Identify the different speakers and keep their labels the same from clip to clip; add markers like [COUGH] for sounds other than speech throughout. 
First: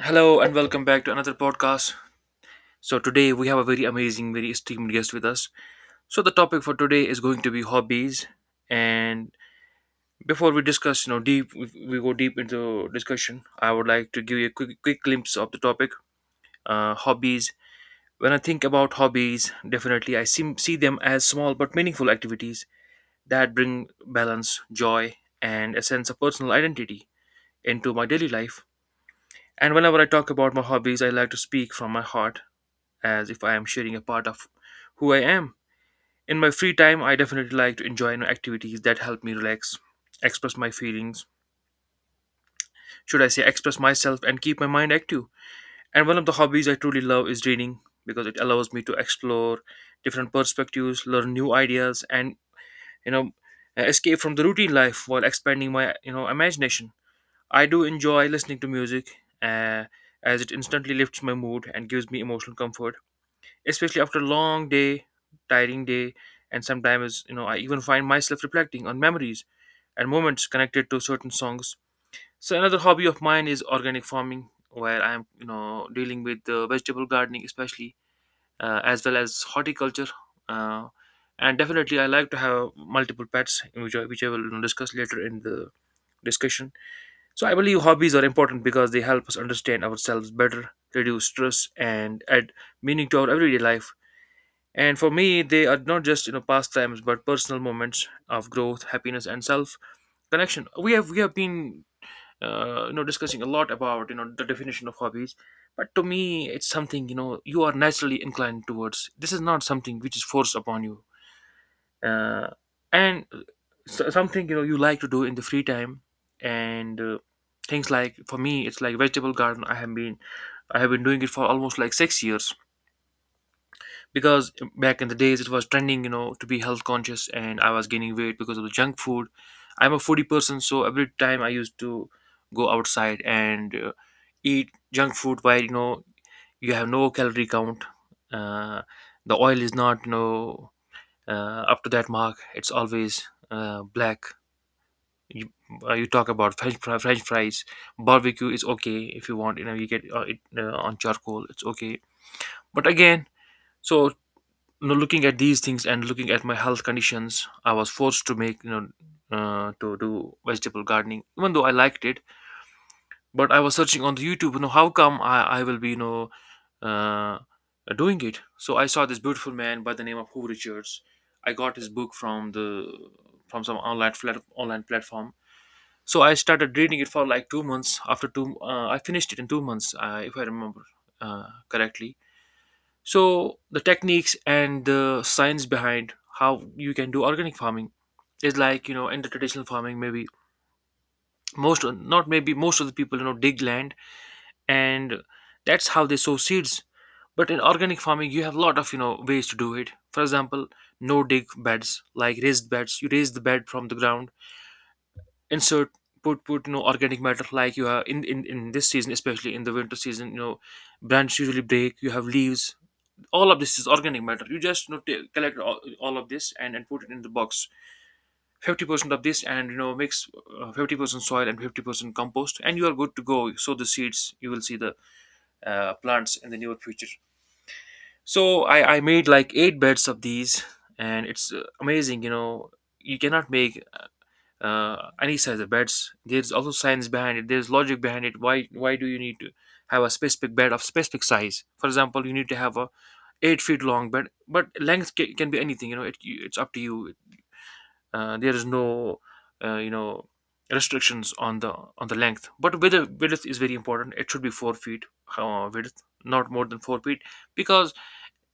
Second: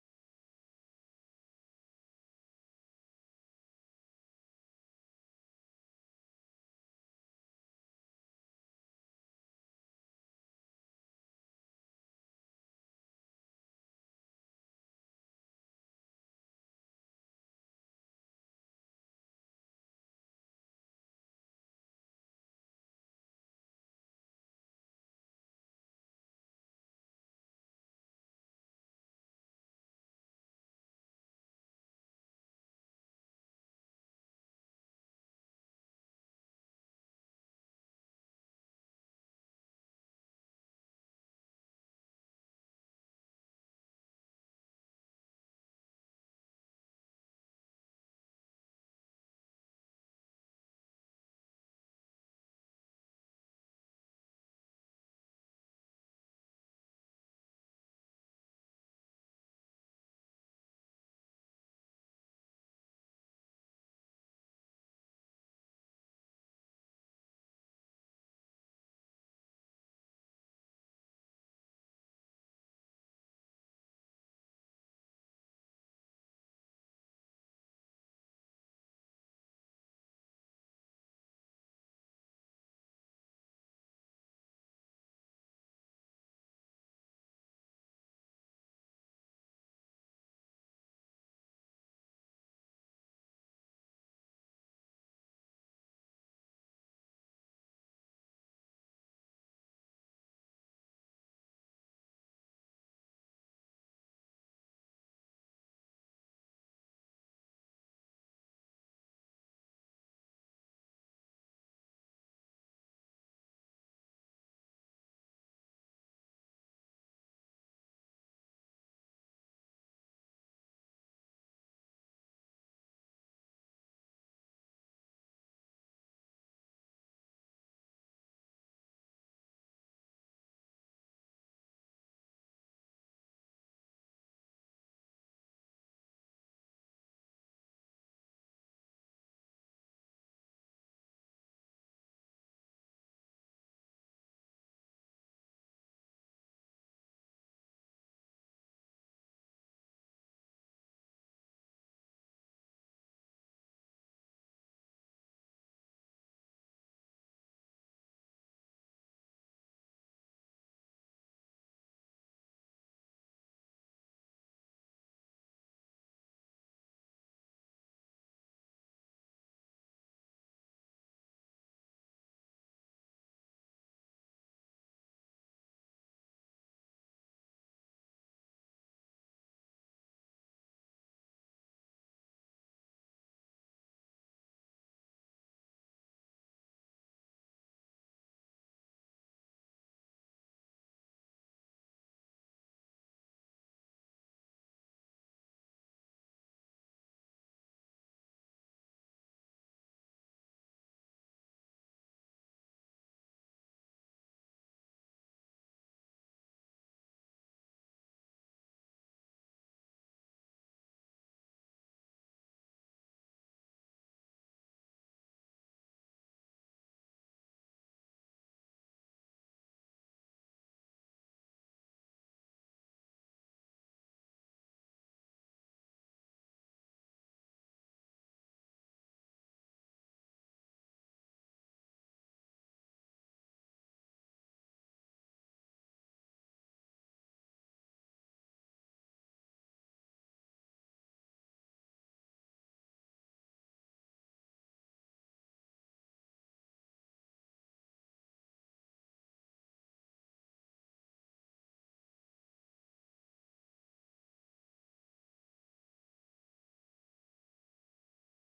Speaker 1: Hello and welcome back to another podcast. So today we have a very amazing, very esteemed guest with us. So the topic for today is going to be hobbies. And before we discuss, deep, we go deep into discussion. I would like to give you a quick, glimpse of the topic, hobbies. When I think about hobbies, definitely I see them as small but meaningful activities that bring balance, joy, and a sense of personal identity into my daily life. And whenever I talk about my hobbies, I like to speak from my heart as if I am sharing a part of who I am. In my free time, I definitely like to enjoy, activities that help me relax, express my feelings, should I say, express myself, and keep my mind active. And one of the hobbies I truly love is reading because it allows me to explore different perspectives, learn new ideas, and, you know, escape from the routine life while expanding my, you know, imagination. I do enjoy listening to music, uh, as it instantly lifts my mood and gives me emotional comfort, especially after a long day, tiring day, and sometimes, I even find myself reflecting on memories and moments connected to certain songs. So another hobby of mine is organic farming, where I'm, dealing with, vegetable gardening, especially, as well as horticulture. Uh, and definitely, I like to have multiple pets, which I will, discuss later in the discussion. So I believe hobbies are important because they help us understand ourselves better, reduce stress, and add meaning to our everyday life. And for me, they are not just, pastimes, but personal moments of growth, happiness, and self connection. We have been, discussing a lot about, the definition of hobbies, but to me, it's something, you are naturally inclined towards. This is not something which is forced upon you, uh, and so, something, you like to do in the free time, and, things like for me, it's like vegetable garden. I have been doing it for almost like 6 years, because back in the days it was trending, to be health conscious, and I was gaining weight because of the junk food. I'm a foodie person, so every time I used to go outside and, eat junk food, while, you have no calorie count, uh, the oil is not, up to that mark, it's always, black. You, uh, you talk about french fries. Barbecue is okay, if you want, you know, you get, it, on charcoal, it's okay, but again, so, looking at these things and looking at my health conditions, I was forced to make, to do vegetable gardening, even though I liked it. But I was searching on the YouTube, how come I will be, uh, doing it? So I saw this beautiful man by the name of Hugh Richards. I got his book from the, from some online online platform. So I started reading it for like 2 months. I finished it in 2 months, if I remember correctly. So the techniques and the science behind how you can do organic farming is like, in the traditional farming, maybe, most not maybe most of the people, dig land, and that's how they sow seeds. But in organic farming, you have a lot of, ways to do it. For example, no dig beds, like raised beds, you raise the bed from the ground, insert, put, organic matter, like you have in this season, especially in the winter season. Branches usually break, you have leaves, all of this is organic matter. You just, collect all of this and put it in the box. 50% of this, and, mix, 50% soil and 50% compost, and you are good to go, sow the seeds. You will see the, plants in the near future. So I made like eight beds of these, and it's, amazing, you cannot make, any size of beds. There's also science behind it, there's logic behind it. Why do you need to have a specific bed of specific size? For example, you need to have a 8 feet long, but length can be anything. You know, it's up to you. There is no, uh, you know restrictions on the length. But width is very important. It should be 4 feet, width, not more than 4 feet, because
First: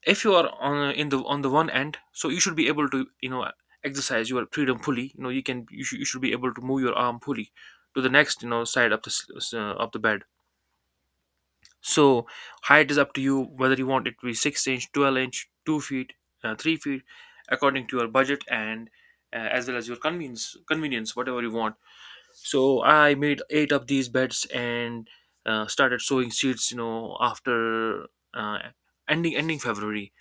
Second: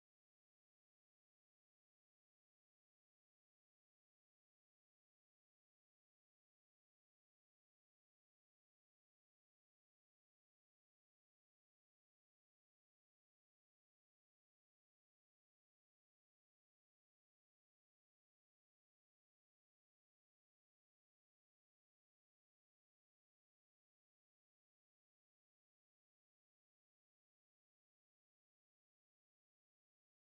Speaker 1: if you are on, in the on the one end, so you should be able to, exercise your freedom fully. You know, you can you should be able to move your arm fully to the next, side of the bed. So height is up to you, whether you want it to be 6 inch, 12 inch, 2 feet, 3 feet, according to your budget and, as well as your convenience, whatever you want. So I made eight of these beds and, started sowing seeds, after, uh, ending February.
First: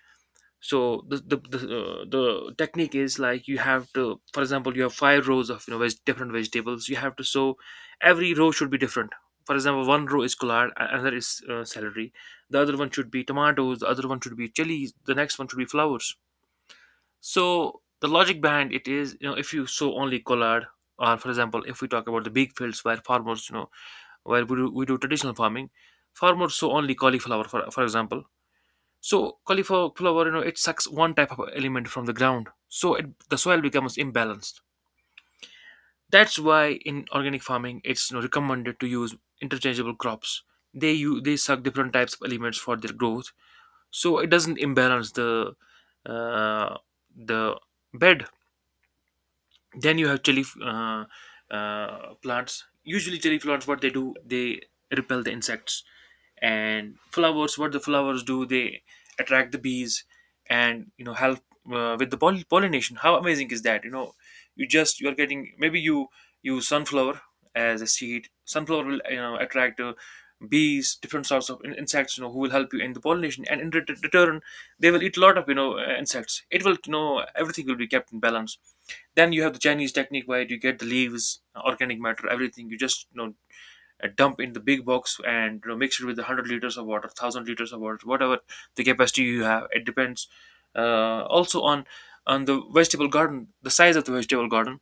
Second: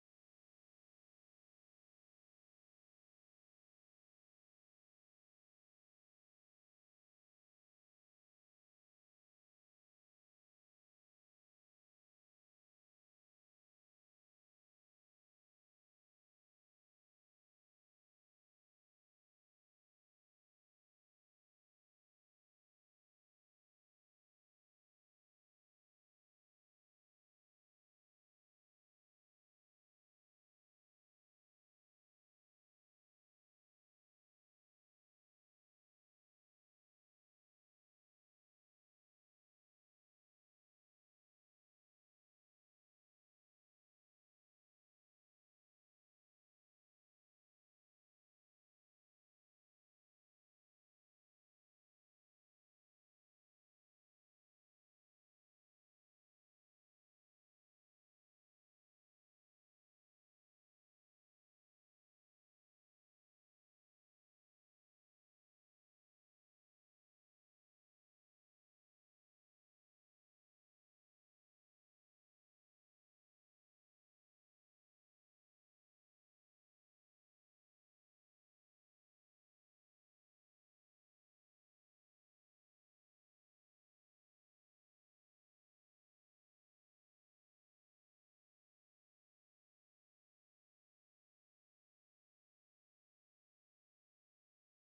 Speaker 1: So the technique is like, you have to, for example, you have five rows of, different vegetables you have to sow. Every row should be different. For example, one row is collard, another is, celery, the other one should be tomatoes, the other one should be chilies, the next one should be flowers. So the logic behind it is, if you sow only collard, or for example, if we talk about the big fields where farmers, where we do traditional farming, farmers sow only cauliflower for example. So cauliflower, it sucks one type of element from the ground, so, the soil becomes imbalanced. That's why in organic farming, it's, recommended to use interchangeable crops. They suck different types of elements for their growth, so it doesn't imbalance the, uh, the bed. Then you have chili, plants. Usually, chili plants, what they do, they repel the insects. And flowers, what the flowers do, they attract the bees, and, help, with the pollination. How amazing is that? You are getting, maybe you use sunflower as a seed. Sunflower will, attract, bees, different sorts of insects, who will help you in the pollination, and in return they will eat a lot of, insects. It will, everything will be kept in balance. Then you have the chinese technique, where you get the leaves, organic matter, everything. You just, dump in the big box and, mix it with the 100 liters of water, 1,000 liters of water, whatever the capacity you have. It depends, also on the vegetable garden, the size of the vegetable garden.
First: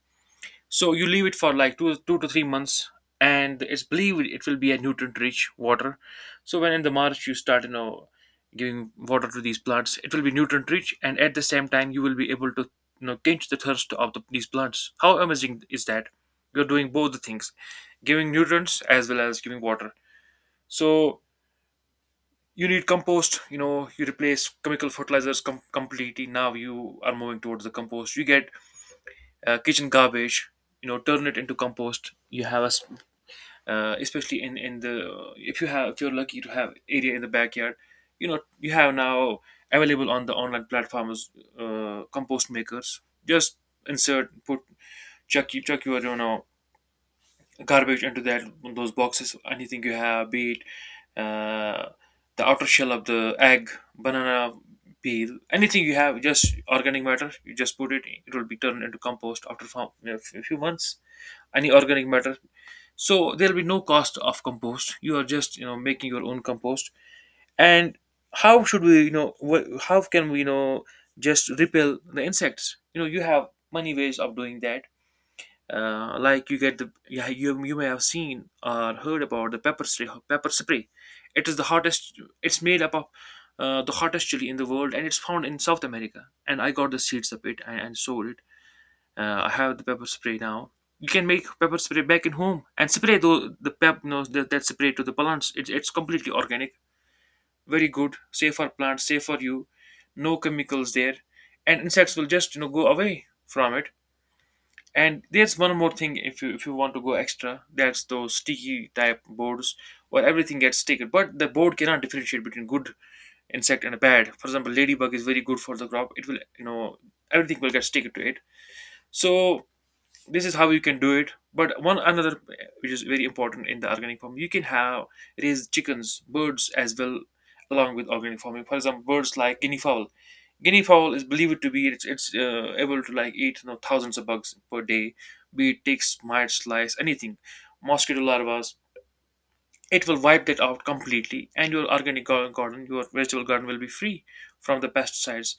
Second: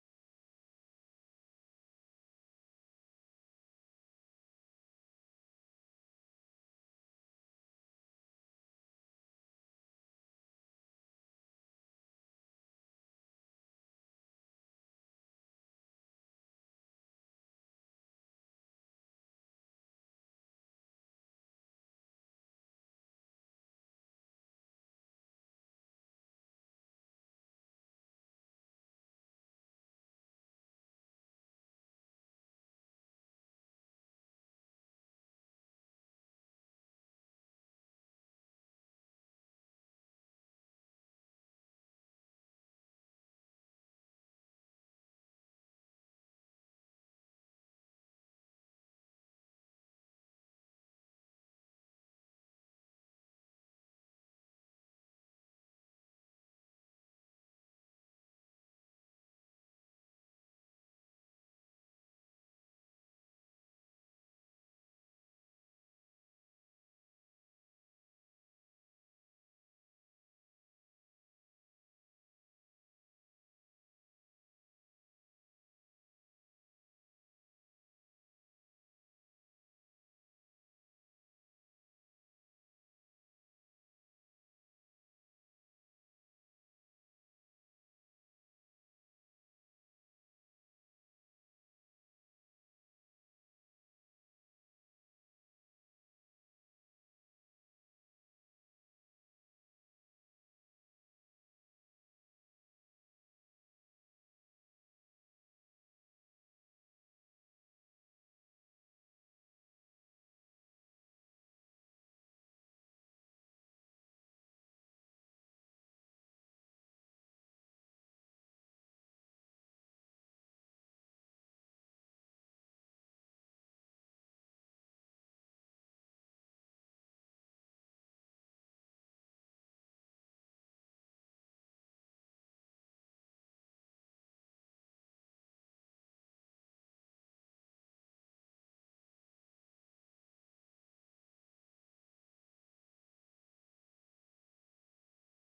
Speaker 1: So you leave it for like 2 to 3 months, and it's believed it will be a nutrient-rich water. So when in the March you start, giving water to these plants, it will be nutrient-rich, and at the same time you will be able to, quench the thirst of these plants. How amazing is that? You're doing both the things, giving nutrients as well as giving water. So you need compost. You know, you replace chemical fertilizers completely. Now you are moving towards the compost. You get kitchen garbage, turn it into compost. You have a especially in the if you have if you're lucky to have area in the backyard. You have now available on the online platforms, compost makers. Just insert, put, chuck your, garbage into that those boxes, anything you have, be it uh, the outer shell of the egg, banana peel, anything you have, just organic matter. You just put it, it will be turned into compost after a few months. Any organic matter. So there'll be no cost of compost, you are just, making your own compost. And how should we, how can we, just repel the insects? You have many ways of doing that. Like, you get the, yeah, you may have seen or heard about the pepper spray. Pepper spray, it is the hottest. It's made up of the hottest chili in the world, and it's found in South America, and I got the seeds of it, and sold it. I have the pepper spray now. You can make pepper spray back in home and spray the pep you know, that, that spray to the plants. It's completely organic. Very good, safe for plants, safe for you. No chemicals there. And insects will just, go away from it. And there's one more thing. If you, want to go extra, that's those sticky type boards where everything gets sticky. But the board cannot differentiate between good insect and a bad. For example, ladybug is very good for the crop. It will, everything will get sticky to it. So this is how you can do it, but one another, which is very important in the organic farm, you can have raise chickens, birds as well, along with organic farming. For example, birds like guinea fowl. Guinea fowl is believed to be, it's able to, like, eat, thousands of bugs per day. Be it ticks, mites, flies, anything, mosquito larvas. It will wipe that out completely, and your organic garden, your vegetable garden will be free from the pesticides.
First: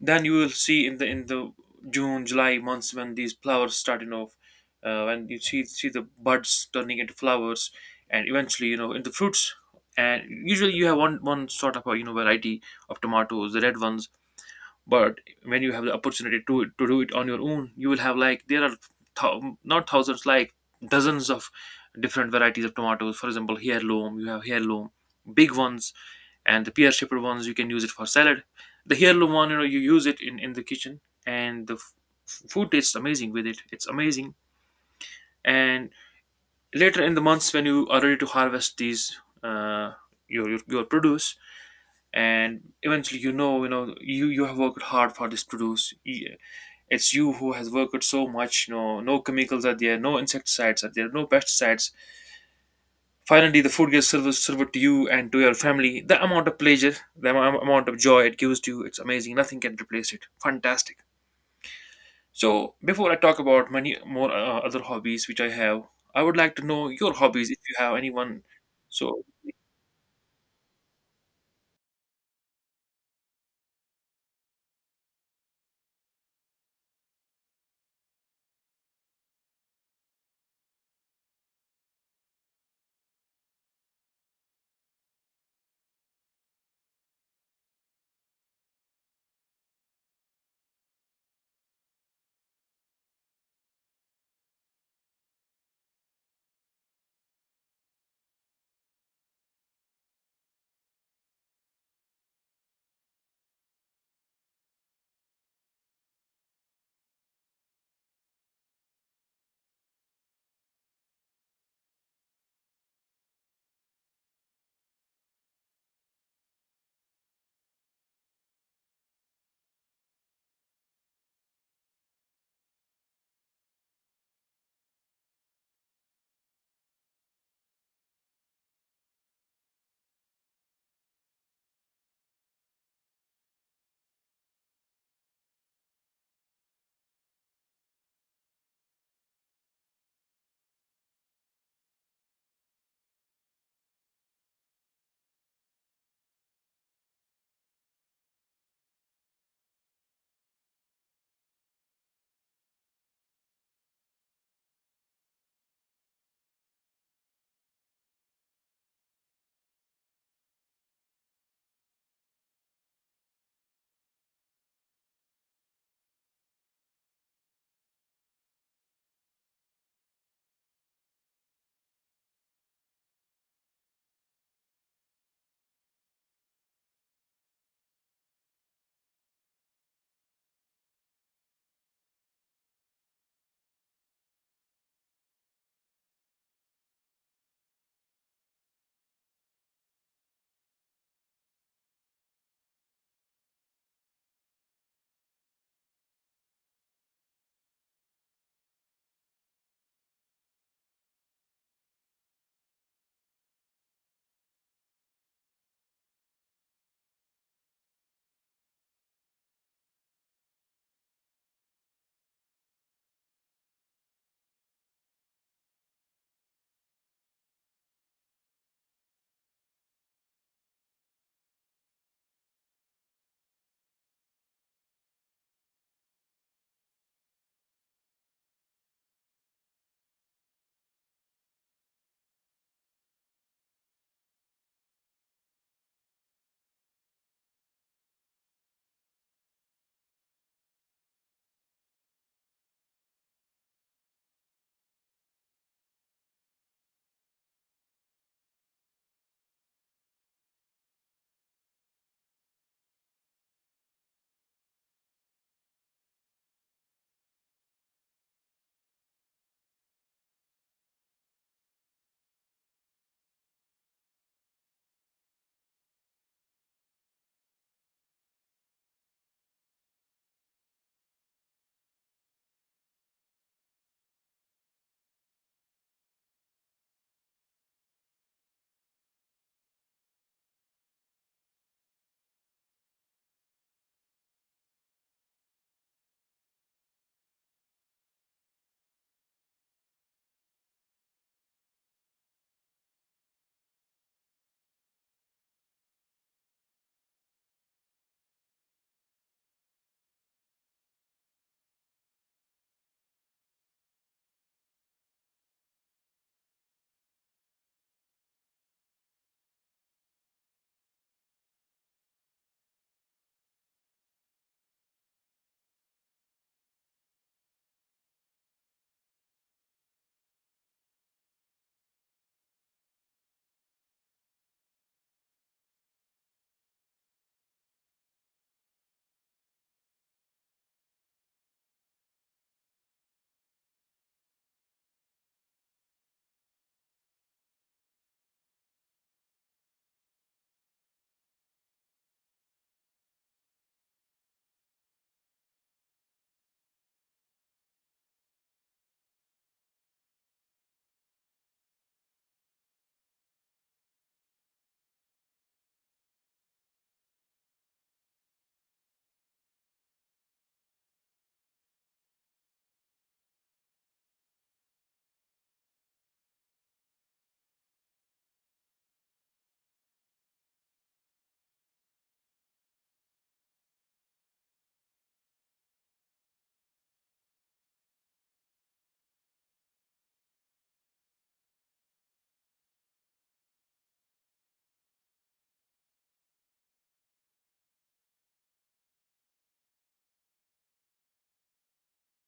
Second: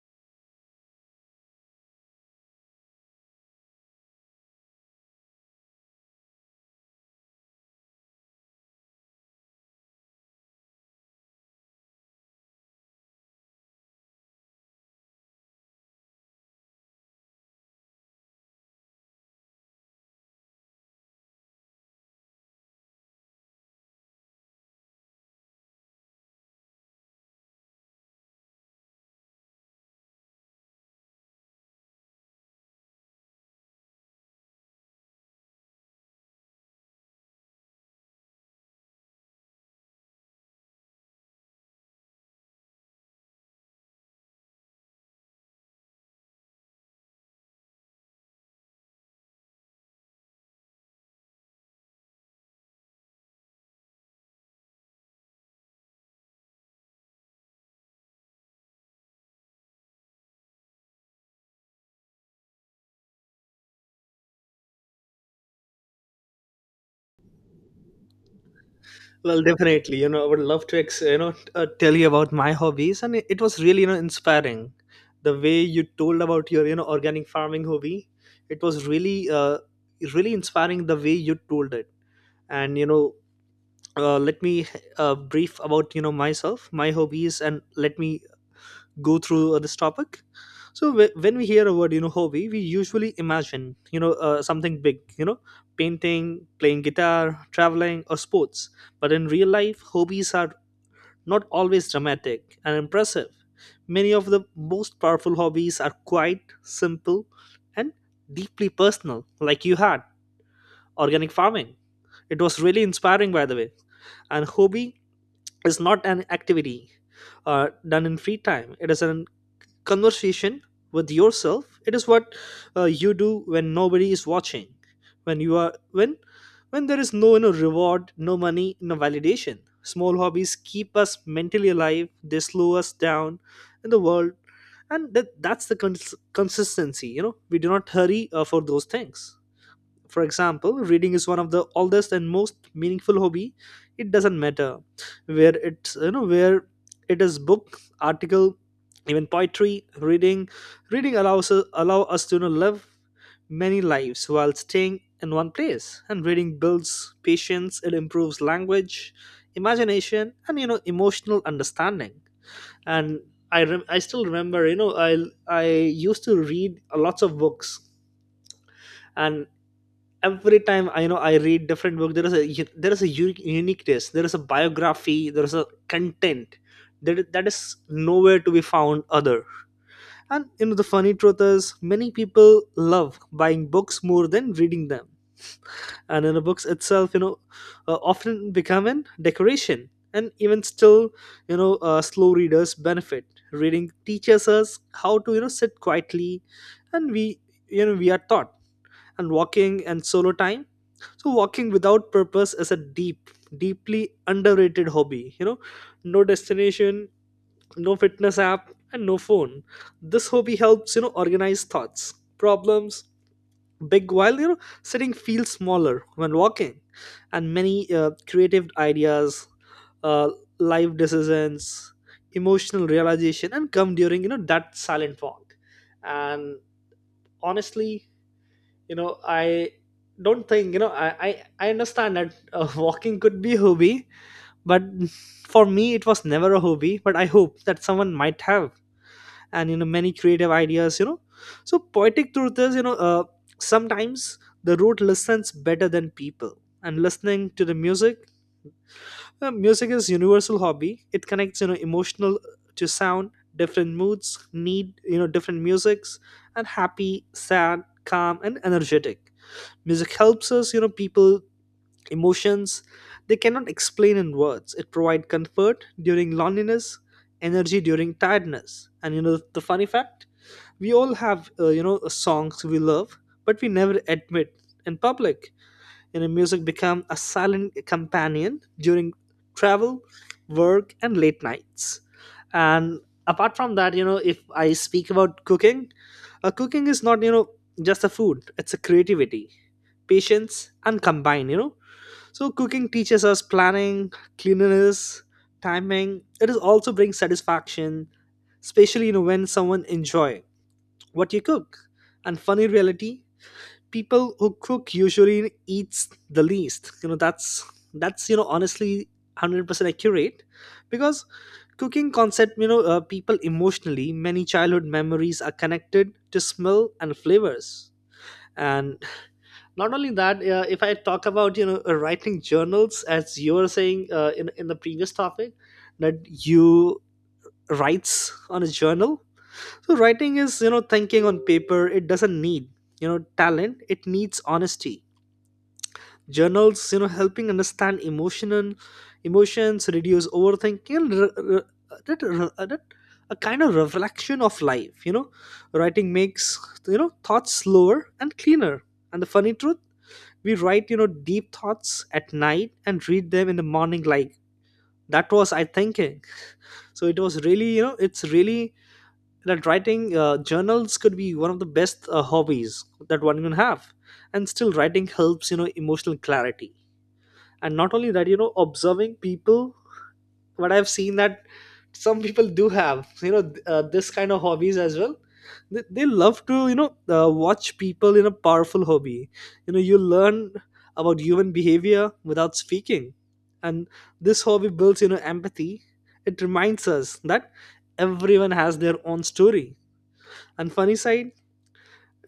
Speaker 1: Then you will see in the June, July months when these flowers starting off. When you see the buds turning into flowers, and eventually, into fruits. And usually you have one sort of a, variety of tomatoes, the red ones. But when you have the opportunity to do it on your own, you will have like there are, not thousands, like dozens of different varieties of tomatoes. For example, heirloom, you have heirloom, big ones, and the pear shaped ones, you can use it for salad. The heirloom one, you use it in the kitchen. And the food tastes amazing with it, it's amazing. And later in the months when you are ready to harvest these, uh, your produce. And eventually, you you have worked hard for this produce. It's you who has worked so much. No, no chemicals are there. No insecticides are there. No pesticides. Finally, the food gets served, served to you and to your family. The amount of pleasure, the amount of joy it gives to you, it's amazing. Nothing can replace it. Fantastic. So, before I talk about many more other hobbies which I have, I would like to know your hobbies if you have anyone. So,
Speaker 2: Well, definitely. I would love to, tell you about my hobbies, and it was really, inspiring. The way you told about your, organic farming hobby, it was really, really inspiring. The way you told it, and let me brief about, myself, my hobbies, and let me go through this topic. When we hear a word, hobby, we usually imagine, something big: painting, playing guitar, traveling, or sports. But in real life, hobbies are not always dramatic and impressive. Many of the most powerful hobbies are quite simple and deeply personal, like you had organic farming. It was really inspiring, by the way. And hobby is not an activity done in free time. It is an conversation with yourself. It is what you do when nobody is watching, when you are, when when there is no reward, no money, no validation. Small hobbies keep us mentally alive. They slow us down in the world, and that's the consistency. We do not hurry for those things. For example, reading is one of the oldest and most meaningful hobby. It doesn't matter where it's you know where it is, book, article, even poetry. Reading allow us to live many lives while staying in one place. And reading builds patience. It improves language, imagination, and emotional understanding. And I still remember, you know, I used to read lots of books, and every time I know I read different book, there is a uniqueness, there is a biography, there is a content that, that is nowhere to be found other. And you know, the funny truth is, many people love buying books more than reading them. And in the books itself, often become an decoration. And even still, slow readers benefit. Reading teaches us how to, you know, sit quietly, and we, you know, we are taught. And walking and solo time, so walking without purpose is a deep, deeply underrated hobby. You know, no destination, no fitness app, and no phone. This hobby helps, you know, organize thoughts, problems, big, while, you know, sitting feels smaller when walking. And many creative ideas, uh, life decisions, emotional realization, and come during, you know, that silent walk. And honestly, you know I don't think, you know, I understand that [LAUGHS] walking could be a hobby, but for me it was never a hobby. But I hope that someone might have. And you know, many creative ideas, you know, so poetic truth is, sometimes the road listens better than people. And listening to the music, music is universal hobby. It connects, you know, emotional to sound. Different moods need, you know, different musics, and happy, sad, calm, and energetic. Music helps us, you know, people, emotions they cannot explain in words. It provides comfort during loneliness, energy during tiredness. And you know, the funny fact, we all have, you know, songs we love, but we never admit in public. You know, music become a silent companion during travel, work, and late nights. And apart from that, you know, if I speak about cooking, cooking is not, you know, just a food; it's a creativity, patience and combine, you know. So cooking teaches us planning, cleanliness, timing. It is also brings satisfaction, especially, you know, when someone enjoy what you cook. And funny reality, people who cook usually eats the least, you know. That's you know, honestly, 100% accurate, because cooking concept, people emotionally, many childhood memories are connected to smell and flavors. And not only that, if I talk about, writing journals, as you were saying, in the previous topic, that you writes on a journal. So writing is, you know, thinking on paper. It doesn't need, you know, talent. It needs honesty. Journals, you know, helping understand emotion, and emotions reduce overthinking and that a kind of reflection of life, you know. Writing makes, you know, thoughts slower and cleaner. And the funny truth, we write, you know, deep thoughts at night and read them in the morning, like that was I thinking. So it was really, you know, it's really that writing, journals could be one of the best hobbies that one can have. And still writing helps, you know, emotional clarity. And not only that, you know, observing people. But I've seen that some people do have, you know, this kind of hobbies as well. They love to, watch people in a powerful hobby. You know, you learn about human behavior without speaking. And this hobby builds, you know, empathy. It reminds us that everyone has their own story. And funny side,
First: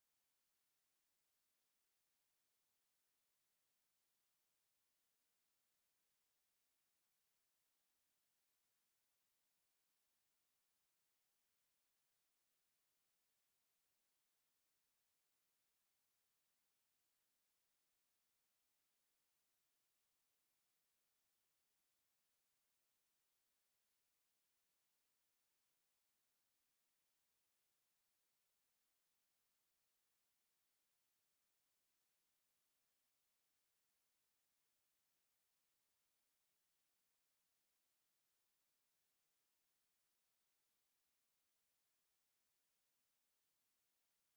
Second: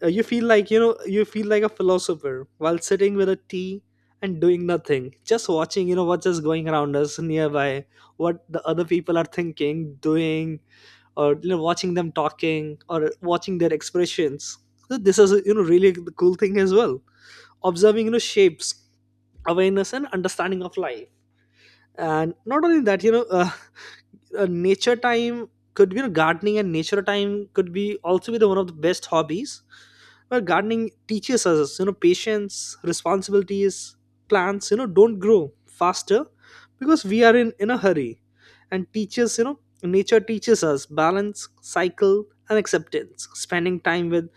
Speaker 2: you feel like, you know, you feel like a philosopher while sitting with a tea and doing nothing, just watching, you know, what's just going around us nearby, what the other people are thinking, doing, or, you know, watching them talking, or watching their expressions. So this is, you know, really the cool thing as well. Observing, you know, shapes awareness and understanding of life. And not only that, nature time could be gardening, and nature time could be also be the one of the best hobbies, where gardening teaches us, you know, patience, responsibilities. Plants, you know, don't grow faster because we are in a hurry. And teaches, you know, nature teaches us balance, cycle, and acceptance. Spending time with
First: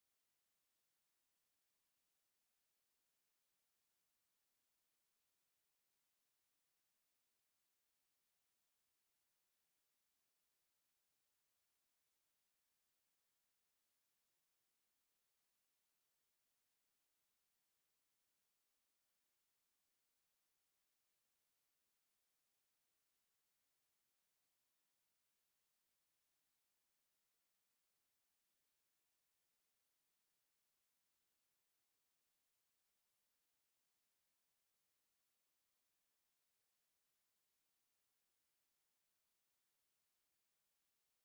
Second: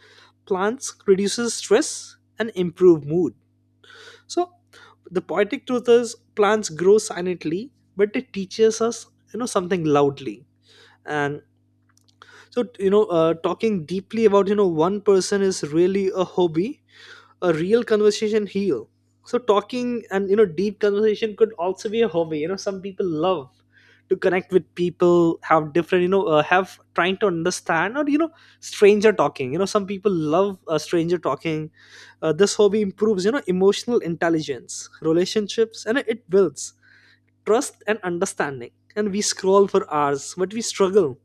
Speaker 2: plants reduces stress and improve mood. So the poetic truth is, plants grow silently, but it teaches us, you know, something loudly. And so, talking deeply about, you know, one person is really a hobby. A real conversation heal. So talking and, you know, deep conversation could also be a hobby. You know, some people love to connect with people, have different, have trying to understand, or, you know, stranger talking. You know, some people love, stranger talking. This hobby improves, you know, emotional intelligence, relationships, and it builds trust and understanding. And we scroll for hours, but we struggle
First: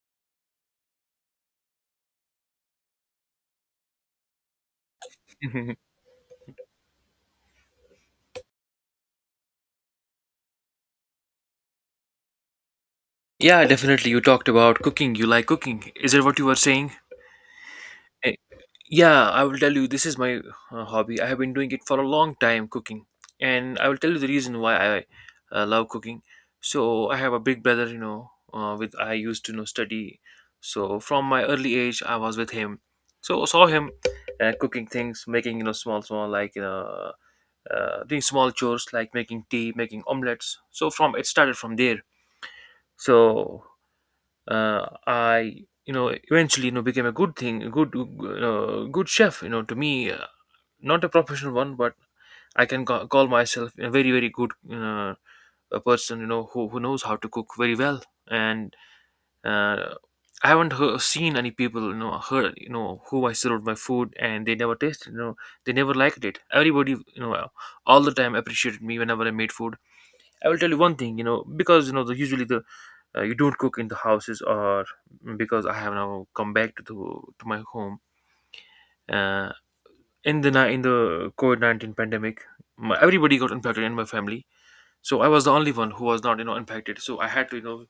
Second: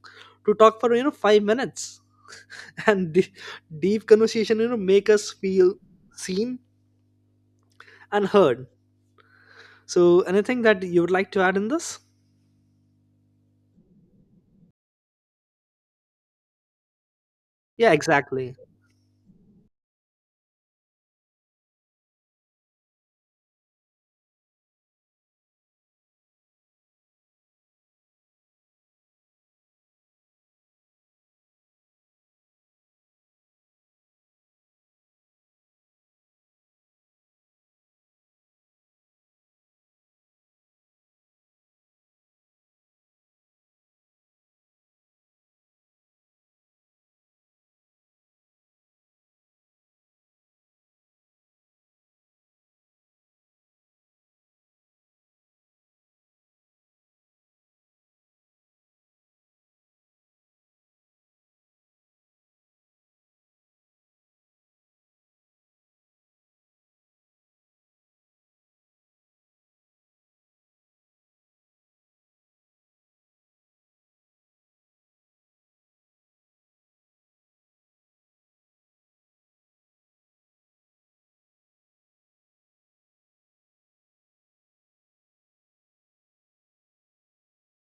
Speaker 2: to talk for, you know, 5 minutes. [LAUGHS] And deep conversation, you know, make us feel
Speaker 1: [LAUGHS]
Speaker 2: seen and heard. So anything that you would like to add in this?
Speaker 1: yeah, definitely. You talked about cooking. You like cooking. Is it what you were saying?
Speaker 2: Yeah, exactly.
Speaker 1: Yeah, I will tell you, this is my hobby. I have been doing it for a long time, cooking. And I will tell you the reason why I, love cooking. So, I have a big brother, you know, with I used to, study. So, from my early age, I was with him. So, I saw him, cooking things, making, you know, small, small, like, doing small chores like making tea, making omelets. So, from it started from there. So, I, eventually, became a good thing, a good, good chef, to me, not a professional one, but I can call myself a very, very good, a person, who knows how to cook very well. And uh, I haven't seen any people, heard, who I served my food and they never tasted, they never liked it. Everybody, all the time appreciated me whenever I made food. I will tell you one thing, because, usually the, you don't cook in the houses, or because I have now come back to the, to my home, uh, in the COVID 19 pandemic. My, everybody got impacted in my family. So I was the only one who was not, impacted. So I had to,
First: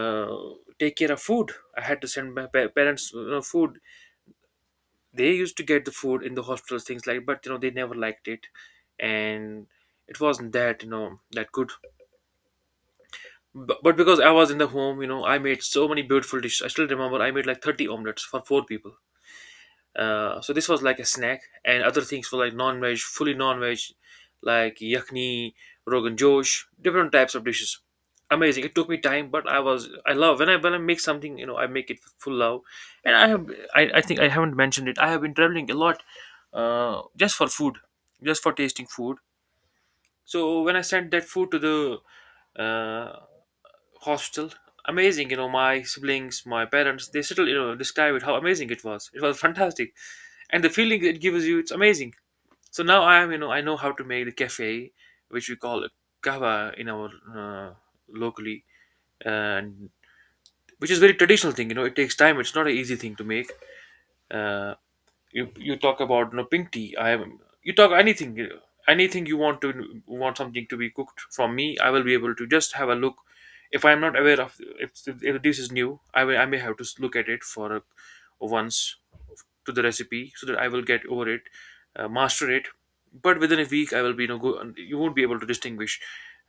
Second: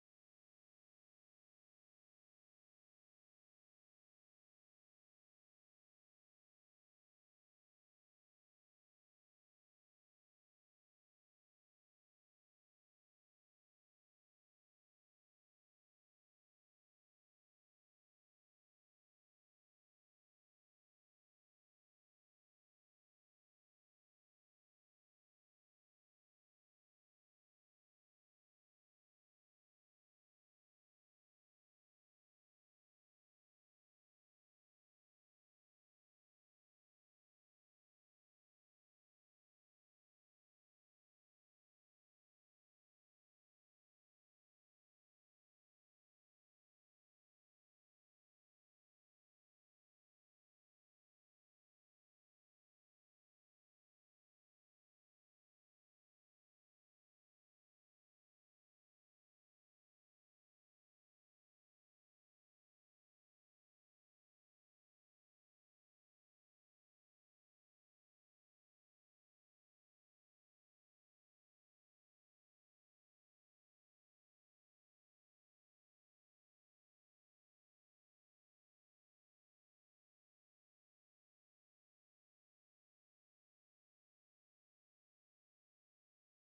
Speaker 1: uh, take care of food. I had to send my parents, food. They used to get the food in the hospitals, things like. But, they never liked it, and it wasn't that, that good. But because I was in the home, I made so many beautiful dishes. I still remember I made like 30 omelets for four people. So this was like a snack, and other things were like non-veg, fully non-veg, like yakni, rogan josh, different types of dishes. Amazing. It took me time, but I love when I make something, I make it with full love. And I think I haven't mentioned it. I have been traveling a lot, just for food, just for tasting food. So when I sent that food to the, hostel. Amazing, my siblings, my parents, they still, describe it how amazing it was. It was [LAUGHS] fantastic. And the feeling it gives you, it's amazing. So now I am, I know how to make the cafe, which we call a kava in our, uh, locally, and which is very traditional thing. It takes time. It's not an easy thing to make. Uh, you talk about, no, pink tea I have, you talk anything, anything you want something to be cooked from me, I will be able to just have a look. If I'm not aware of, if this is new, I may have to look at it for a, once to the recipe, so that I will get over it, master it. But within a week I will be, go, you won't be able to distinguish,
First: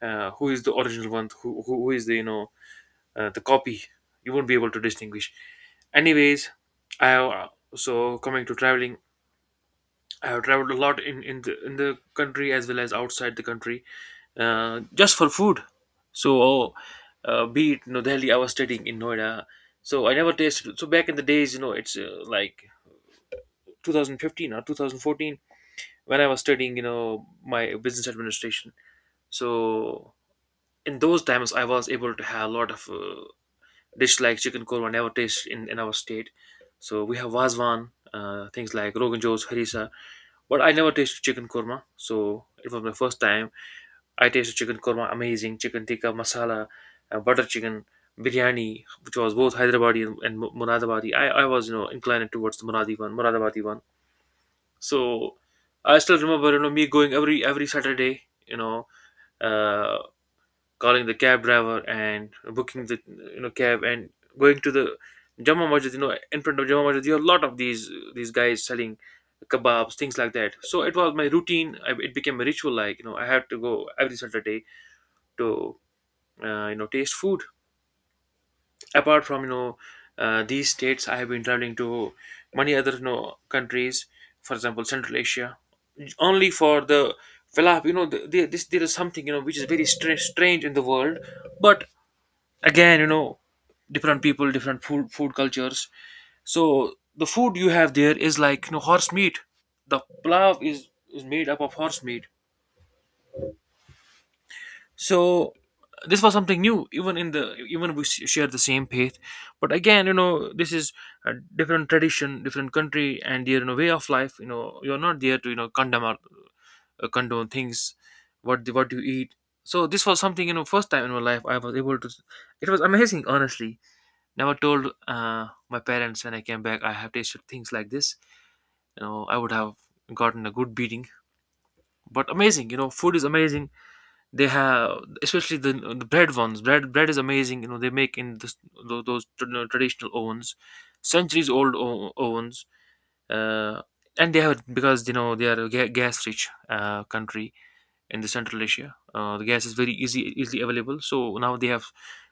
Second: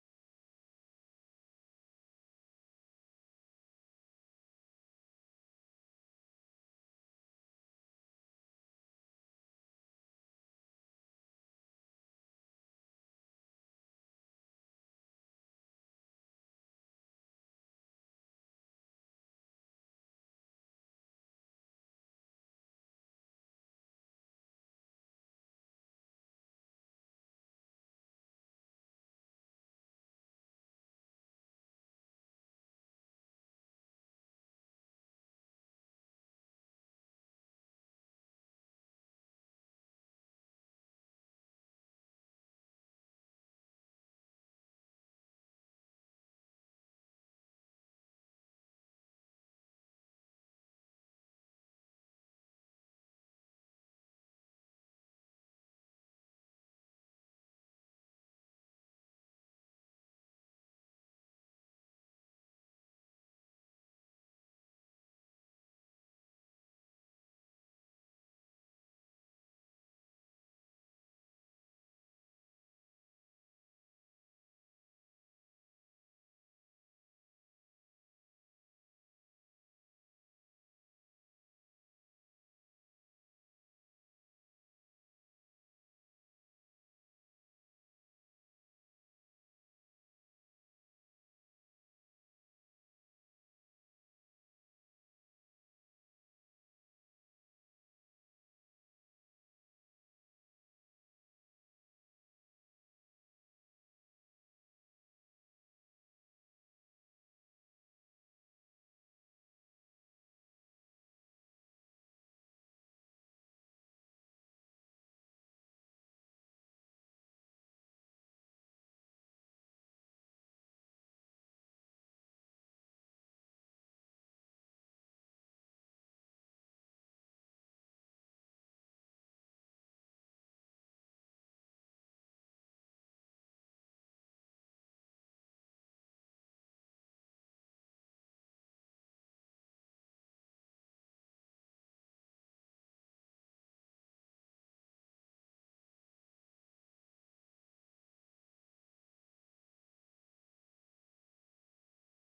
Speaker 1: who is the original one, who is the, the copy. You won't be able to distinguish. Anyways, I so coming to traveling. I have traveled a lot in the country as well as outside the country, just for food. So, be it, Delhi, I was studying in Noida, so I never tasted. So back in the days, it's, like 2015 or 2014 when I was studying, my business administration. So in those times, I was able to have a lot of, dish like chicken korma, never tasted in our state. So we have wazwan, things like rogan josh, harissa. But I never tasted chicken korma, so it was my first time. I tasted chicken korma, amazing chicken tikka masala, butter chicken biryani, which was both Hyderabadi and Muradabadi. I was, inclined towards the Muradi one, Muradabadi one. So I still remember, me going every Saturday, uh, calling the cab driver and booking the, cab, and going to the Jama Masjid. In front of Jama Masjid, there are a lot of these guys selling kebabs, things like that. So it was my routine. It became a ritual. Like, I had to go every Saturday to, taste food. Apart from, these states, I have been traveling to many other, countries. For example, Central Asia, only for the falafel. This, there is something, which is very strange in the world, but again, different people, different food cultures. So the food you have there is like, horse meat. The plow is made up of horse meat. So this was something new, even in the, even we share the same faith. But again, this is a different tradition, different country and their, way of life. You're not there to, condemn or, condone things, what you eat. So this was something, first time in my life I was able to. It was amazing, honestly. Never told, my parents when I came back I have tasted things like this. I would have gotten a good beating. But amazing, food is amazing. They have, especially the bread ones. Bread, bread is amazing. They make in this, those, traditional ovens, centuries old ovens. Uh, and they have, because, they are a gas rich, country in the Central Asia. The gas is very easy easily available, so now they have,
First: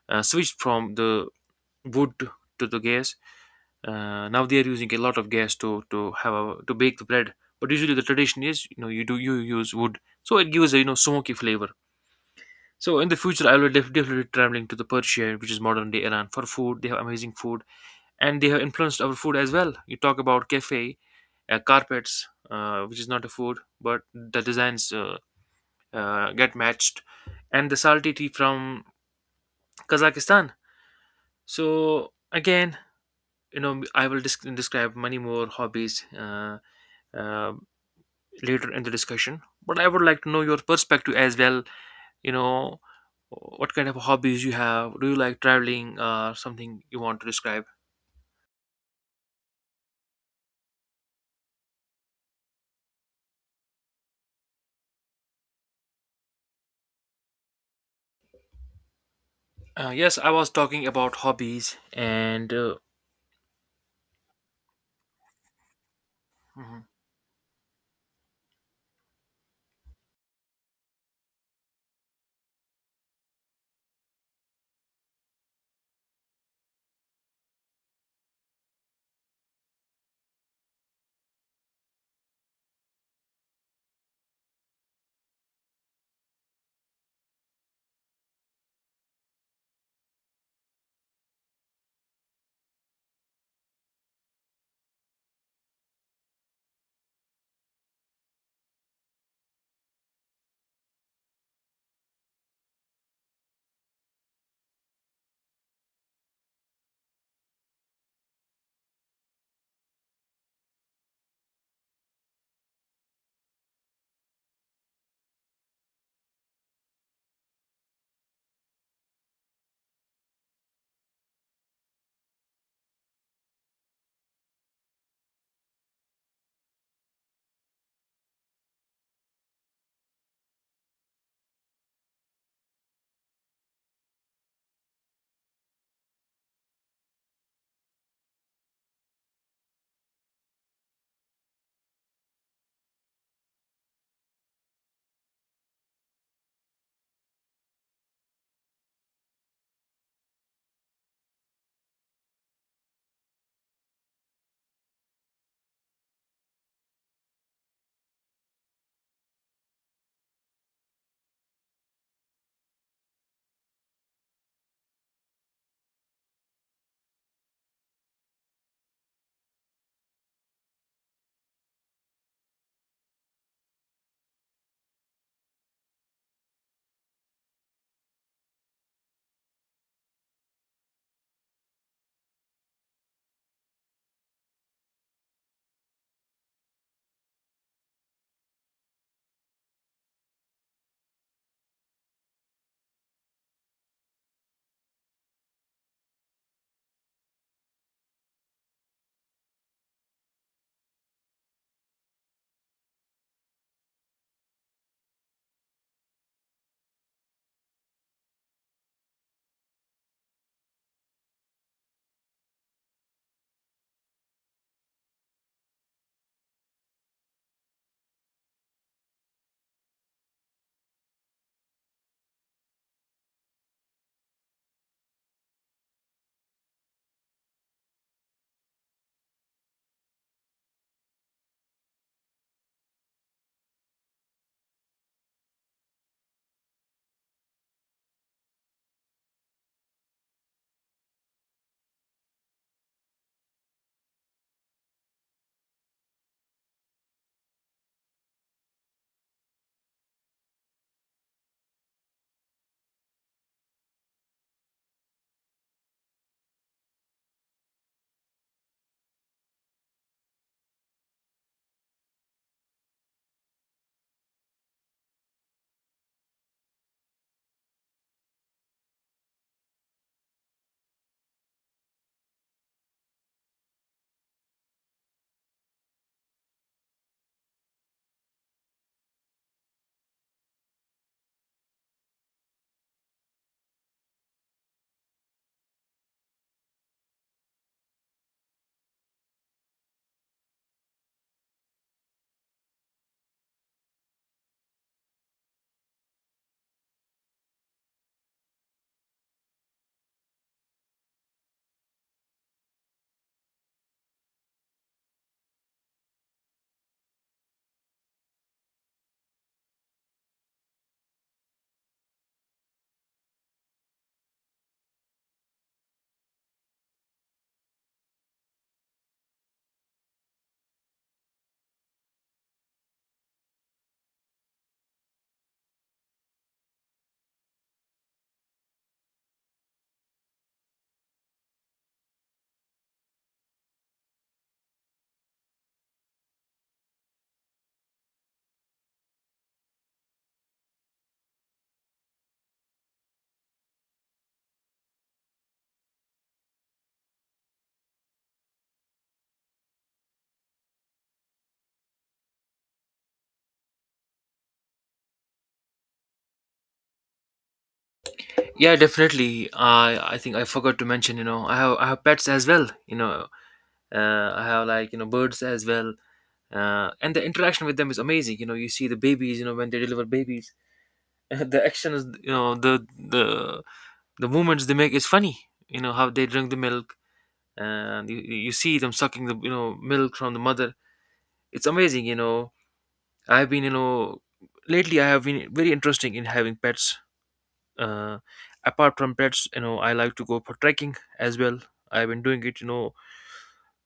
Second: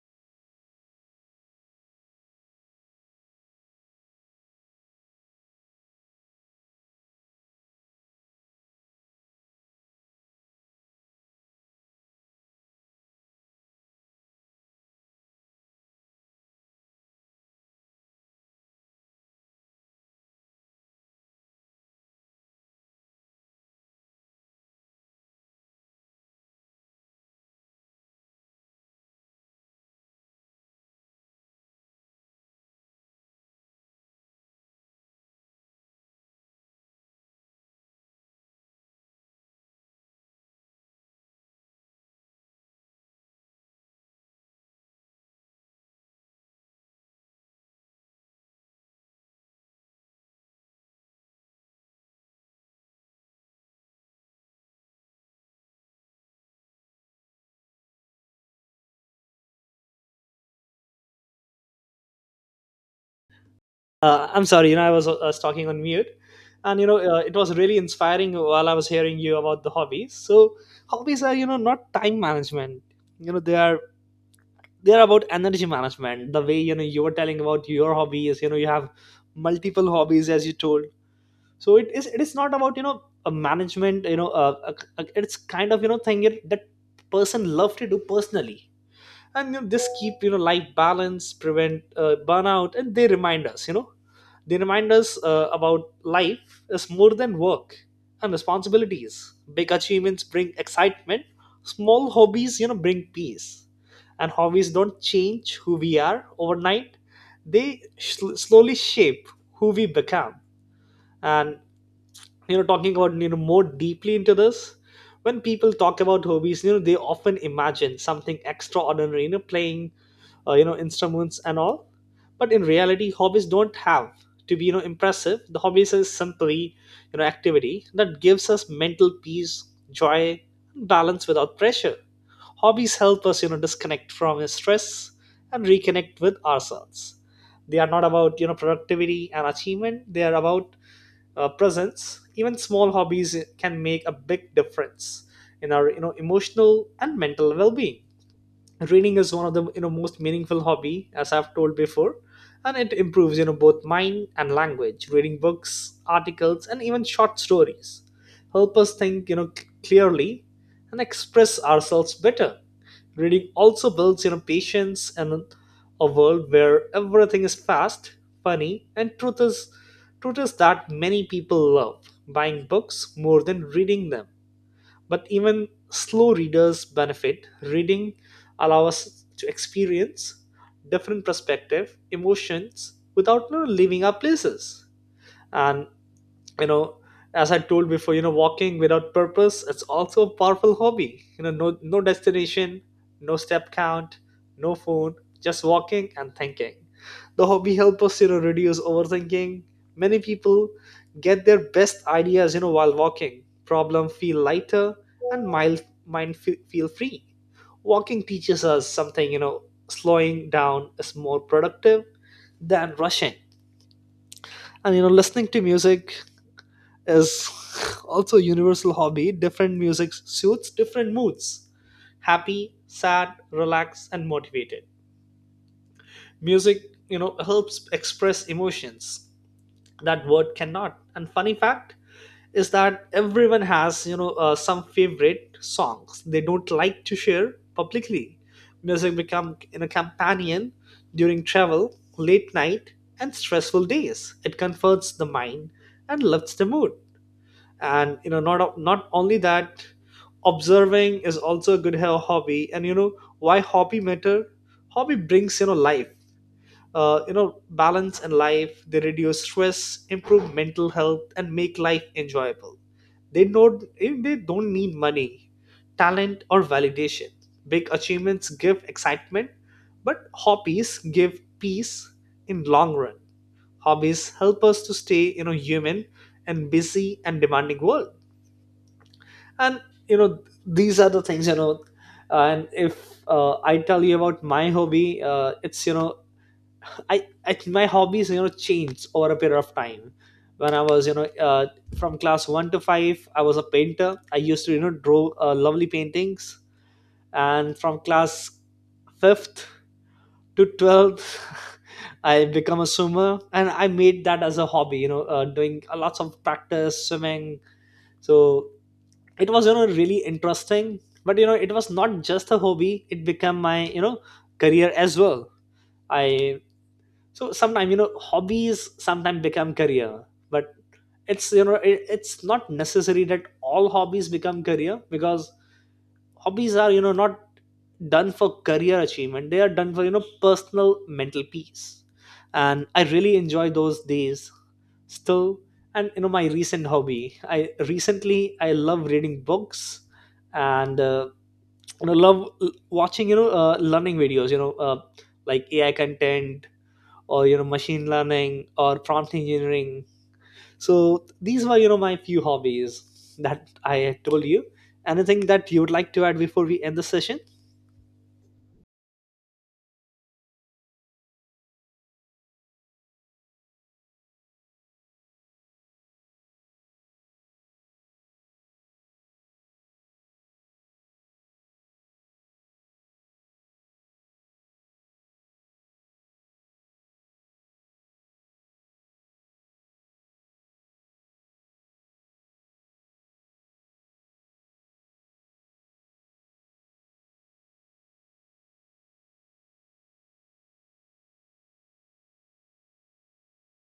Speaker 1: switched from the wood to the gas. Now they are using a lot of gas to have a, to bake the bread. But usually the tradition is, you use wood, so it gives a, smoky flavor. So in the future, I will definitely traveling to the Persia, which is modern day Iran, for food. They have amazing food, and they have influenced our food as well. You talk about cafe, carpets, which is not a food, but the designs, get matched, and the salty tea from Kazakhstan. So again, I will describe many more hobbies. Uh, later in the discussion. But I would like to know your perspective as well. You know, what kind of hobbies you have? Do you like traveling? Something you want to describe? Yes, I was talking about hobbies, and,
Speaker 2: I'm sorry, you know, I was, was talking on mute. And
Speaker 1: mhm.
Speaker 2: you know, it was really inspiring while I was hearing you about the hobbies. So hobbies are, you know, not time management. You know, they are, they're about energy management. The way, you know, you were telling about your hobbies, you know, you have multiple hobbies, as you told. So it is not about, you know, a management, you know, it's kind of, you know, thing it, that person love to do personally. And you know, this keep, you know, life balance, prevent burnout, and they remind us, you know, they remind us about life is more than work and responsibilities. Big achievements bring excitement, small hobbies, you know, bring peace. And hobbies don't change who we are overnight, they slowly shape who we become. And you know, talking about, you know, more deeply into this, when people talk about hobbies, you know, they often imagine something extraordinary, you know, playing, instruments and all. But in reality, hobbies don't have to be, you know, impressive. The hobbies is simply, you know, activity that gives us mental peace, joy, and balance without pressure. Hobbies help us, you know, disconnect from stress and reconnect with ourselves. They are not about, you know, productivity and achievement, they are about, presence. Even small hobbies can make a big difference in our, you know, emotional and mental well-being. Reading is one of the, you know, most meaningful hobby, as I've told before. And it improves, you know, both mind and language. Reading books, articles, and even short stories help us think, you know, clearly, and express ourselves better. Reading also builds, you know, patience in a world where everything is fast. Funny and truth is that many people love buying books more than reading them, but even slow readers benefit. Reading allows us to experience different perspective, emotions without, you know, leaving our places. And you know, as I told before, you know, walking without purpose, it's also a powerful hobby. You know, no destination, no step count, no phone, just walking and thinking. The hobby helps us, you know, reduce overthinking. Many people get their best ideas, you know, while walking. Problem feel lighter and mild mind feel free. Walking teaches us something, you know, slowing down is more productive than rushing. And you know, listening to music is also a universal hobby. Different music suits different moods, happy, sad, relaxed, and motivated. Music, you know, helps express emotions that word cannot. And funny fact is that everyone has, some favorite songs they don't like to share publicly. Music become in a companion during travel, late night, and stressful days. It comforts the mind and lifts the mood. And you know, not only that, observing is also a good hobby. And you know, why hobby matter? Hobby brings, you know, life, you know, balance in life. They reduce stress, improve mental health, and make life enjoyable. They don't need money, talent, or validation. Big achievements give excitement, but hobbies give peace in long run. Hobbies help us to stay, you know, human and busy and demanding world. And you know, these are the things, you know. And if I tell you about my hobby, it's you know, I my hobbies, you know, changed over a period of time. When I was, from class 1 to 5 I was a painter. I used to, you know, draw lovely paintings. And from class 5th to 12th [LAUGHS] I become a swimmer, and I made that as a hobby, you know, doing, lots of practice swimming. So it was, you know, really interesting. But you know, it was not just a hobby, it became my, you know, career as well. I so sometimes, you know, hobbies sometimes become career. But it's, you know, it's not necessary that all hobbies become career, because hobbies are, you know, not done for career achievement. They are done for, you know, personal mental peace. And I really enjoy those days still. And you know, my recent hobby, I love reading books, and you know, love watching, learning videos, like AI content, or, you know, machine learning or prompt engineering. So these were, you know, my few hobbies that I had told you. Anything that you would like to add before we end the session?
Speaker 1: Yeah, definitely. I think I forgot to mention. I have pets as well. I have like, birds as well. And the interaction with them is amazing. You see the babies. When they deliver babies, [LAUGHS] the actions. The movements they make is funny. How they drink the milk, and you see them sucking the, milk from the mother. It's amazing. I've been, lately I have been very interesting in having pets. uh, apart from pets, I like to go for trekking as well. I've been doing it, you know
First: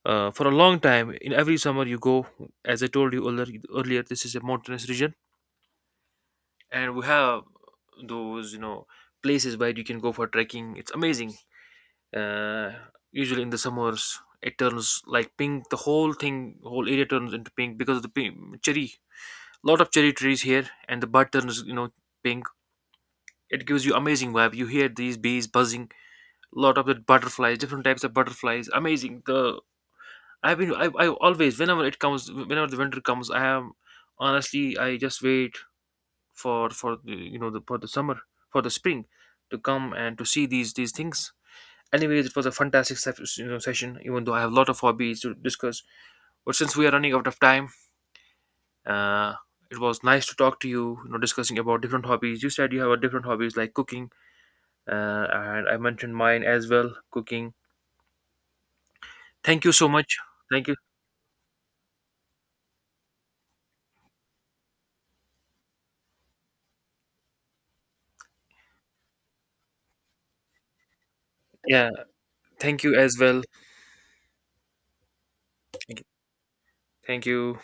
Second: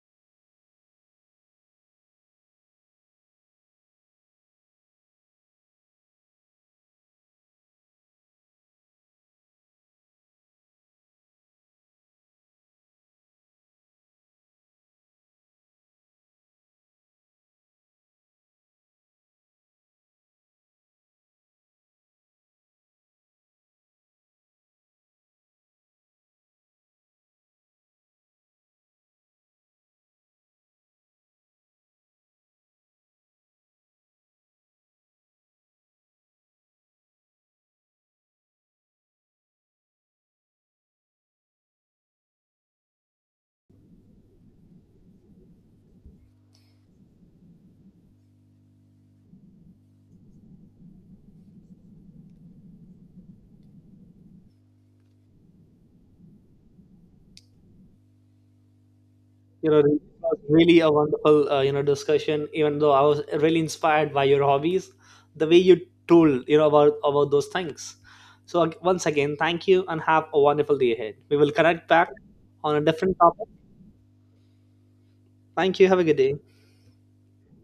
Speaker 1: uh, for a long time, in every summer you go. As I told you earlier, this is a mountainous region, and we have those, places where you can go for trekking, it's amazing. uh, usually in the summers it turns like pink, the whole thing, whole area turns into pink because of the pink, cherry. Lot of cherry trees here, and the bud turns, pink. It gives you amazing vibe, you hear these bees buzzing, lot of the butterflies, different types of butterflies, amazing, the. I always, whenever it comes, whenever the winter comes, I am, honestly, I just wait for the, you know the, for the summer, for the spring to come and to see these things. Anyways, it was a fantastic, session, even though I have a lot of hobbies to discuss. But since we are running out of time, uh, it was nice to talk to you, discussing about different hobbies. You said you have a different hobbies like cooking, and I mentioned mine as well, cooking. Thank
Speaker 2: You
Speaker 1: you
Speaker 2: know,
Speaker 1: so
Speaker 2: it
Speaker 1: much.
Speaker 2: was
Speaker 1: Thank you.
Speaker 2: really a wonderful, you know, discussion, even though I was really inspired by your hobbies, the way you told, you know, about those things. So once again, thank you, and have a wonderful day ahead. We will connect
Speaker 1: Yeah,
Speaker 2: back on a
Speaker 1: thank you as
Speaker 2: different
Speaker 1: well.
Speaker 2: topic. Thank you. Have
Speaker 1: Thank
Speaker 2: a
Speaker 1: you.
Speaker 2: good day.
Speaker 1: Thank you.